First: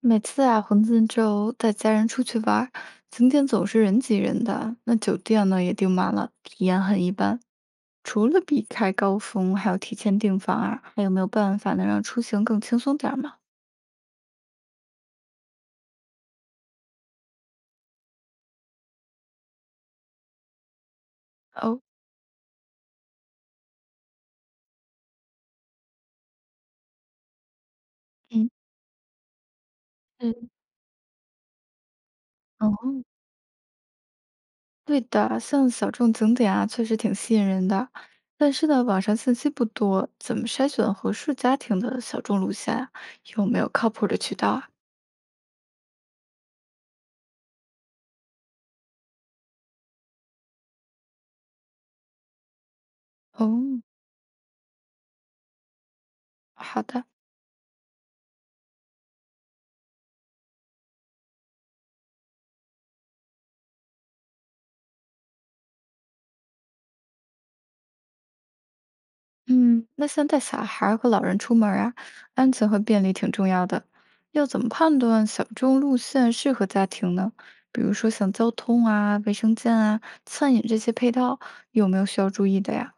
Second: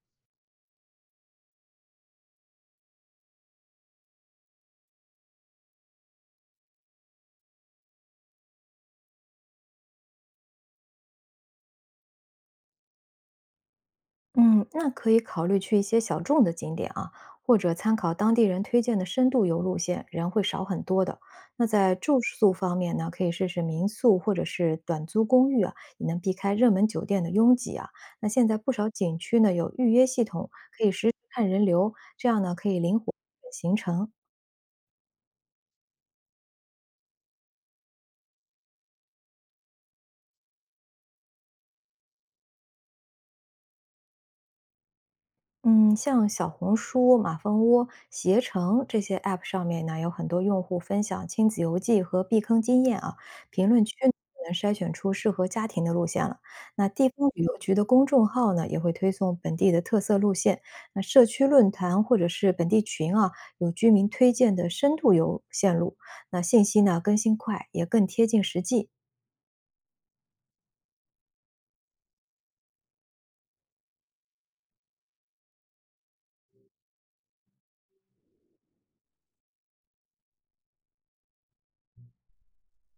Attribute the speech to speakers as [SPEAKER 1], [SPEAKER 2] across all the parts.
[SPEAKER 1] 每次啊，黄金周带家人出去玩儿，景点总是人挤人的，那酒店呢也订满了，体验很一般。除了避开高峰，还有提前订房啊，还有没有办法能让出行更轻松点儿吗？
[SPEAKER 2] 嗯，那可以考虑去一些小众的景点啊，或者参考当地人推荐的深度游路线，人会少很多的。那
[SPEAKER 1] 哦，
[SPEAKER 2] 在住宿方面呢，可以试试民宿或者是短租公寓啊，也能避开热门酒店的拥挤啊。那现
[SPEAKER 1] 嗯，
[SPEAKER 2] 在不少景区呢有预约系
[SPEAKER 1] 嗯，
[SPEAKER 2] 统，可以实时看人流，这样呢可
[SPEAKER 1] 哦，
[SPEAKER 2] 以灵活行程。
[SPEAKER 1] 对的，像小众景点啊，确实挺吸引人的，但是呢，网上信息不多，怎么筛选合适家庭的小众路线啊？有没有靠谱的渠道啊？
[SPEAKER 2] 嗯，像小红书、马蜂窝、携程这些 App 上面呢，有很多用户分享亲子游记和避坑经验啊，评
[SPEAKER 1] 哦，
[SPEAKER 2] 论区呢能筛选出适合家庭的路线了。
[SPEAKER 1] 好
[SPEAKER 2] 那
[SPEAKER 1] 的。
[SPEAKER 2] 地方旅游局的公众号呢，也会推送本地的特色路线。那社区论坛或者是本地群啊，有居民推荐的深度游线路。那信息呢更新快，也更贴近实际。
[SPEAKER 1] 嗯，那像带小孩儿和老人出门儿啊，安全和便利挺重要的。要怎么判断小众路线适合家庭呢？比如说像交通啊、卫生间啊、餐饮这些配套，有没有需要注意的呀？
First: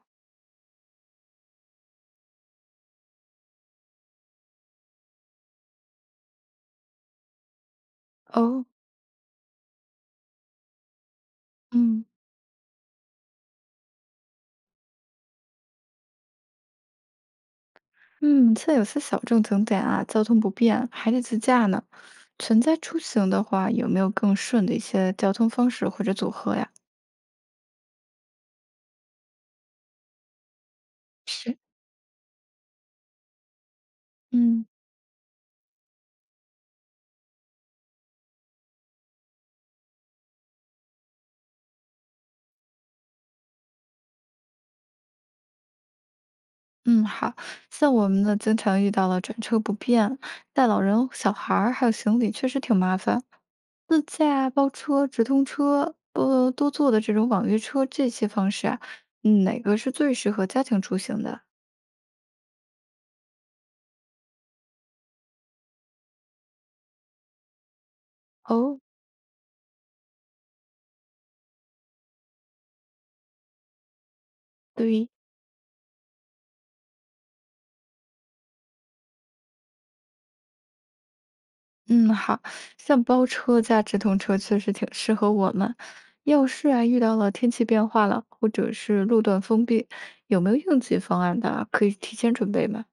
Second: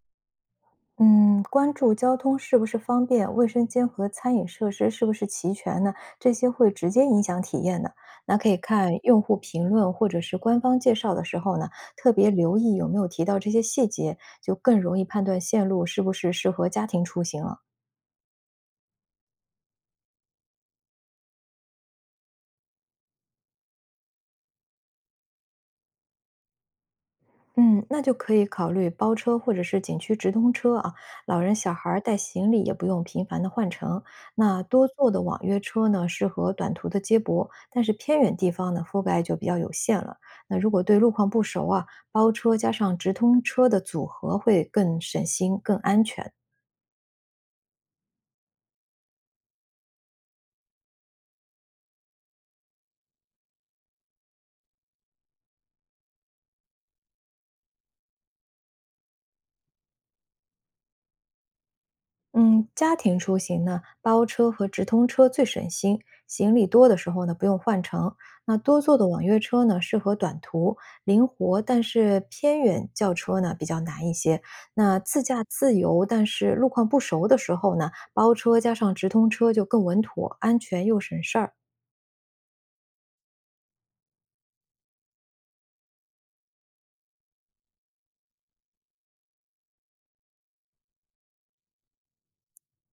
[SPEAKER 2] 嗯，关注交通是不是方便，卫生间和餐饮设施是不是齐全呢？这些会直接影响体验的。那可以
[SPEAKER 1] 哦，
[SPEAKER 2] 看用户评论或者是官方介绍的时候呢，
[SPEAKER 1] 嗯
[SPEAKER 2] 特别留意有没有提到这些细节，就更容易判断线路是不是适合家庭出行了。
[SPEAKER 1] 嗯，像有些小众景点啊，交通不便，还得自驾呢。存在出行的话，有没有更顺的一些交通方式或者组合呀？
[SPEAKER 2] 嗯，那就可以考虑包车或者是景区直通车啊，老人、
[SPEAKER 1] 是，
[SPEAKER 2] 小孩儿带行李也不用频繁的换乘。那
[SPEAKER 1] 嗯。
[SPEAKER 2] 多座的网约车呢，适合短途的接驳，但是偏远地方呢，覆盖就比较有限了。那如果对路况不熟啊，包车加上直通车的组合会更省心、更安全。
[SPEAKER 1] 嗯，好，像我们呢，经常遇到了转车不便，带老人、小孩儿还有行李，确实挺麻烦。自驾啊、包车、直通车，多坐的这种网约车，这些方式啊，嗯，哪个是最适合家庭出行的？
[SPEAKER 2] 嗯，家庭出行呢，包车和直通车最省心，行李多的时候呢不用换乘。那
[SPEAKER 1] 哦，
[SPEAKER 2] 多座的网约车呢适合短途，灵活，但是偏远轿车呢比较难一些。那
[SPEAKER 1] 对，
[SPEAKER 2] 自驾自由，但是路况不熟的时候呢，包车加上直通车就更稳妥、安全又省事儿。
[SPEAKER 1] 嗯，好，像包车加直通车确实挺适合我们。要是啊遇到了天气变化了，或者是路段封闭，有没有应急方案的啊？可以提前准备吗？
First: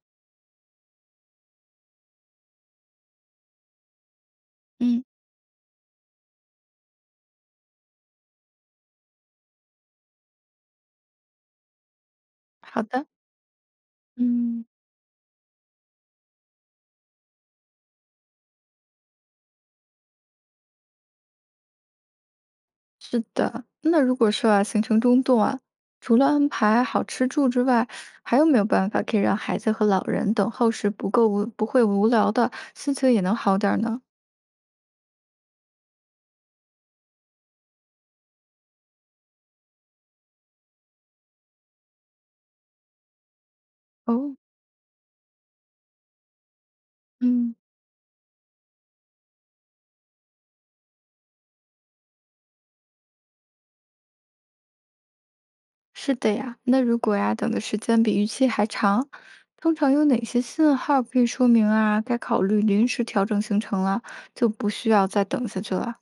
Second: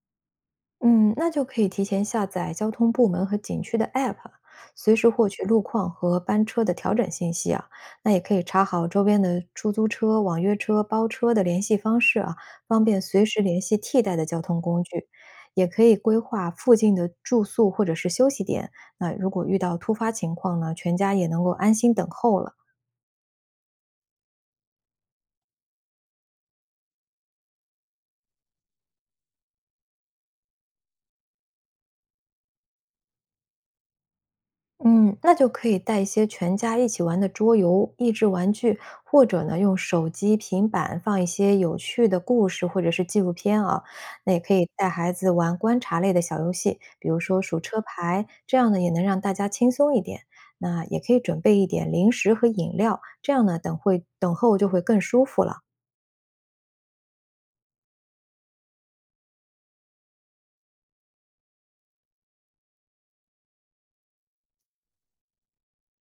[SPEAKER 2] 嗯，那就可以提前下载交通部门和景区的 App，啊随
[SPEAKER 1] 嗯，
[SPEAKER 2] 时获取路况和班车的调整信息啊。那也可以查好周边的出租车、网约车、包车的联系方式啊，
[SPEAKER 1] 好
[SPEAKER 2] 方便
[SPEAKER 1] 的。
[SPEAKER 2] 随时联系替代的交通
[SPEAKER 1] 嗯，
[SPEAKER 2] 工具。也可以规划附近的住宿或者是休息点。那如果遇到突发情况呢，全家也能够安心等候了。
[SPEAKER 1] 是的，那如果说啊，行程中断啊，除了安排好吃住之外，还有没有办法可以让孩子和老人等候时不够无不会无聊的，心情也能好点儿呢？
[SPEAKER 2] 嗯，那就可以带一些全家一起玩的桌游、益智玩具，或者呢，用手机、平板放一些有趣的故事或者是纪录片啊。那
[SPEAKER 1] 哦，
[SPEAKER 2] 也可以带孩子玩观察类的小游戏，比如说
[SPEAKER 1] 嗯，
[SPEAKER 2] 数车牌，这样呢也能让大家轻松一点。那也可以准备一点零食和饮料，这样呢等会等候就会更舒服了。
[SPEAKER 1] 是的呀。那如果呀，等的时间比预期还长，通常有哪些信号可以说明啊，该考虑临时调整行程了，就不需要再等下去了？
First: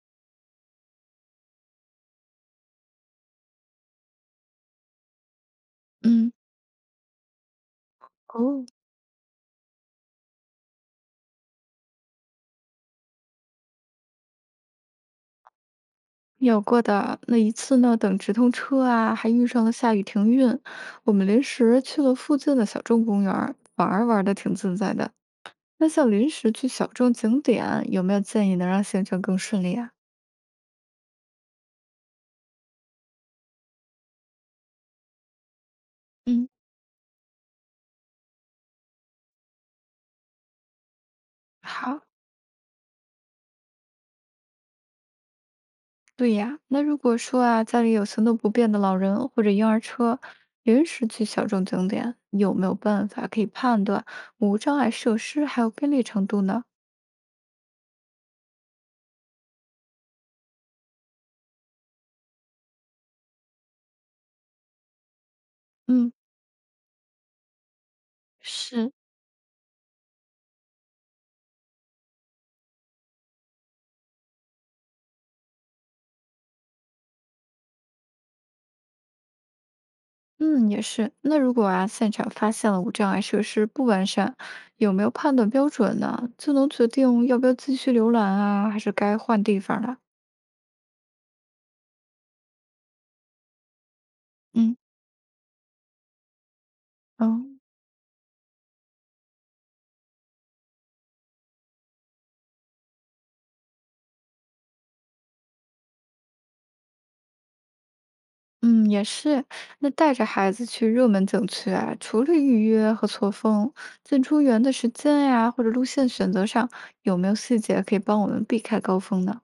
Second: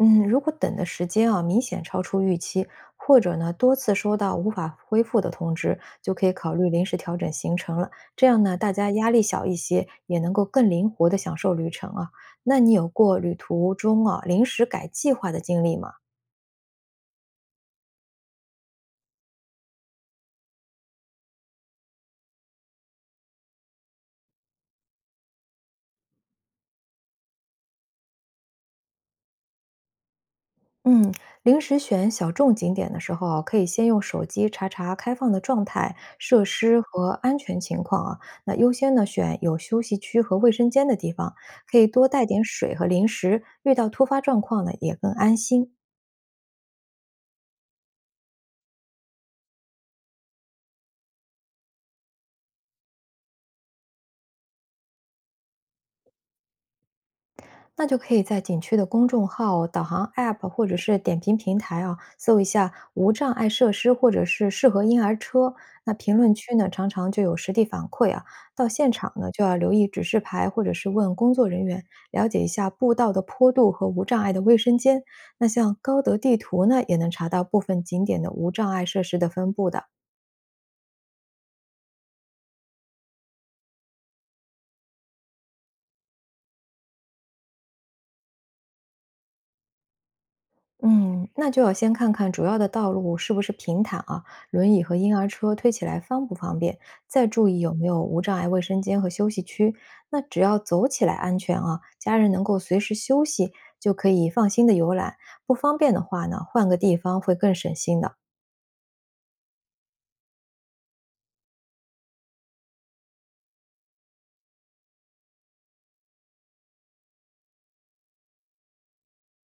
[SPEAKER 2] 嗯，如果等的时间啊明显超出预期，或者呢多次收到无法恢复的通知，就可以
[SPEAKER 1] 嗯，
[SPEAKER 2] 考虑临时调整行程了。这样呢，
[SPEAKER 1] 哦，
[SPEAKER 2] 大家压力小一些，也能够更灵活的享受旅程啊。那你有过旅途中啊临时改计划的经历吗？
[SPEAKER 1] 有过的那一次呢，等直通车啊，还遇上了下雨停运，我们临时去了附近的小众公园儿，玩儿玩的挺自在的。那像临时去小众景点，有没有建议能让行程更顺利啊？
[SPEAKER 2] 嗯，临时选小众景点的时候啊可以先用手机查查开放的状态、设
[SPEAKER 1] 嗯，
[SPEAKER 2] 施和安全情况啊。那优先呢选有休息区和卫生间的地方，可以
[SPEAKER 1] 好，
[SPEAKER 2] 多带点水和零食，遇到突发状况呢也更安心。
[SPEAKER 1] 对呀。那如果说啊，家里有行动不便的老人或者婴儿车，临时去小众景点，有没有办法可以判断无障碍设施还有便利程度呢？
[SPEAKER 2] 那就可以在景区的公众号、导航 App 或者是点评平台啊，搜一下无障碍设施或者是适合婴儿车。那
[SPEAKER 1] 嗯，
[SPEAKER 2] 评论区呢，常常就有实地反馈啊。到现
[SPEAKER 1] 是。
[SPEAKER 2] 场呢，就要留意指示牌，或者是问工作人员，了解一下步道的坡度和无障碍的卫生间。那像高德地图呢，也能查到部分景点的无障碍设施的分布的。
[SPEAKER 1] 嗯，也是。那如果啊，现场发现了无障碍设施不完善，有没有判断标准呢？就能决定要不要继续浏览啊，还是该换地方了？
[SPEAKER 2] 嗯，那就要先看看主要的道路是不是平坦啊，轮
[SPEAKER 1] 嗯，
[SPEAKER 2] 椅和婴儿车推起来方不方便，再
[SPEAKER 1] 哦，
[SPEAKER 2] 注意有没有无障碍卫生间和休息区。那只要走起来安全啊，家人能够随时休息，就可以放心的游览。不方便的话呢，换个地方会更省心的。
[SPEAKER 1] 嗯，也是。那带着孩子去热门景区啊，除了预约和错峰，进出园的时间呀，或者路线选择上，有没有细节可以帮我们避开高峰呢？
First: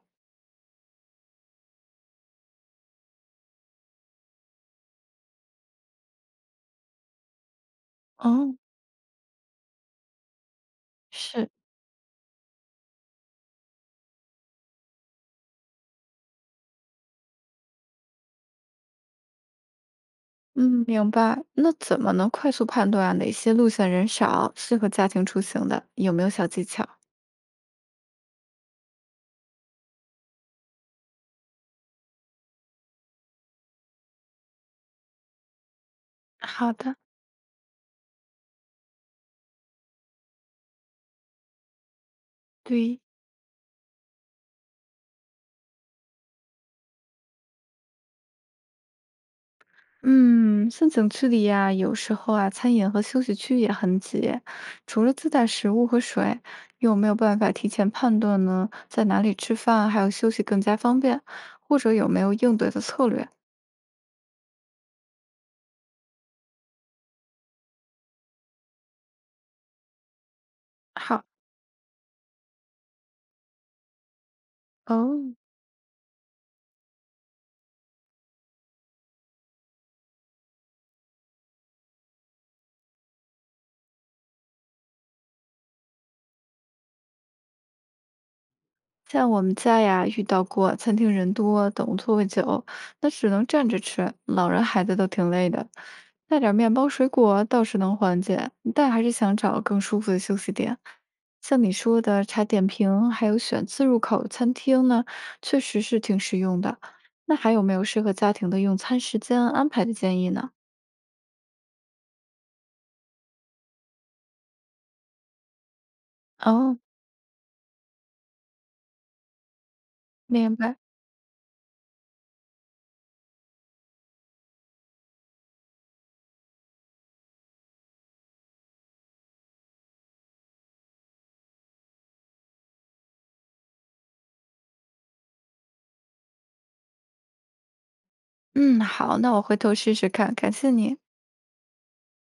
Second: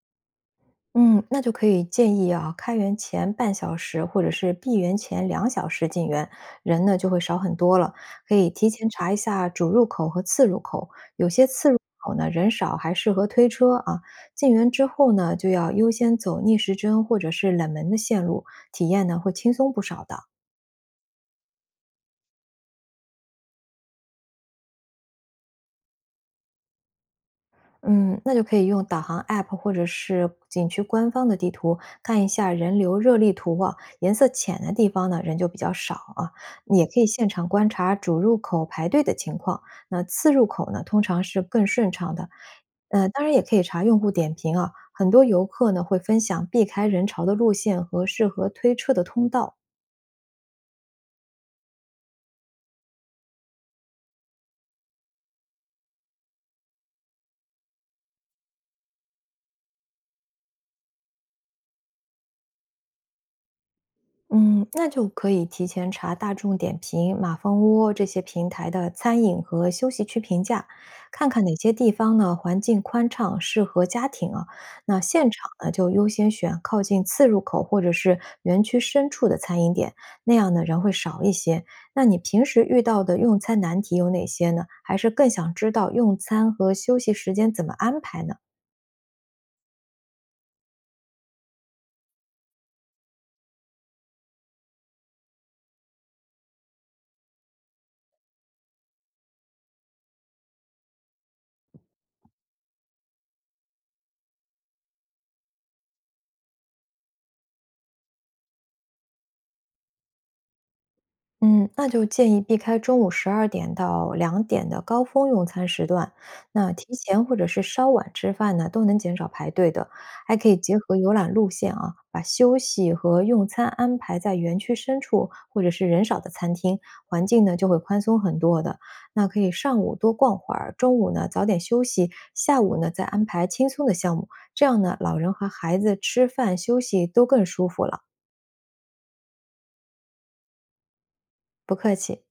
[SPEAKER 2] 嗯，那就可以建议啊，开园前半小时或者是闭园前2小时进园，人呢就会少很多了。可以
[SPEAKER 1] 哦，
[SPEAKER 2] 提前查一下主入口和次入口，有些
[SPEAKER 1] 是，
[SPEAKER 2] 次入口呢人少，还适合推车啊。进园之后呢，就要优先走逆时针或者是冷门的线路，体验呢会轻松不少的。
[SPEAKER 1] 嗯，明白。那怎么能快速判断啊哪些路线人少，适合家庭出行的？有没有小技巧？
[SPEAKER 2] 嗯，那就可以用导航 App 或者是景区官方的地图看一下人流热力图啊，颜色浅的地方呢人就比较少啊。
[SPEAKER 1] 好
[SPEAKER 2] 也
[SPEAKER 1] 的，
[SPEAKER 2] 可以现场观察主入口排队的情况，那次入口呢通常是更顺畅的。
[SPEAKER 1] 对，
[SPEAKER 2] 当然也可以查用户点评啊，很多游客呢会分享避开人潮的路线和适合推车的通道。
[SPEAKER 1] 嗯，像景区里呀，有时候啊，餐饮和休息区也很挤，除了自带食物和水，又没有办法提前判断呢？在哪里吃饭还有休息更加方便，或者有没有应对的策略？
[SPEAKER 2] 嗯，那就可以提前查大众点评、马蜂窝这些平台的餐饮和休息区评价，
[SPEAKER 1] 好，
[SPEAKER 2] 看看哪些地方呢环境宽敞，适合家庭啊。那现
[SPEAKER 1] 哦，
[SPEAKER 2] 场呢就优先选靠近次入口或者是园区深处的餐饮点，那样呢人会少一些。那你平时遇到的用餐难题有哪些呢？还是更想知道用餐和休息时间怎么安排呢？
[SPEAKER 1] 像我们家呀，遇到过餐厅人多，等座位久，那只能站着吃，老人孩子都挺累的。带点儿面包水果倒是能缓解，但还是想找更舒服的休息点。像你说的查点评，还有选自入口餐厅呢，确实是挺实用的。那还有没有适合家庭的用餐时间安排的建议呢？
[SPEAKER 2] 嗯，那就建议避开中午12点到2点的高峰用餐时段。那
[SPEAKER 1] 哦，
[SPEAKER 2] 提前或者是稍晚吃饭呢，都能减少排队的。还可
[SPEAKER 1] 明
[SPEAKER 2] 以
[SPEAKER 1] 白。
[SPEAKER 2] 结合游览路线啊，把休息和用餐安排在园区深处或者是人少的餐厅，环境呢就会宽松很多的。那可以上午多逛会儿，中午呢早点休息，下午呢再安排轻松的项目，这样呢老人和孩子吃饭休息都更舒服了。
[SPEAKER 1] 嗯，好，那我回头试试看，感谢你。
[SPEAKER 2] 不客气。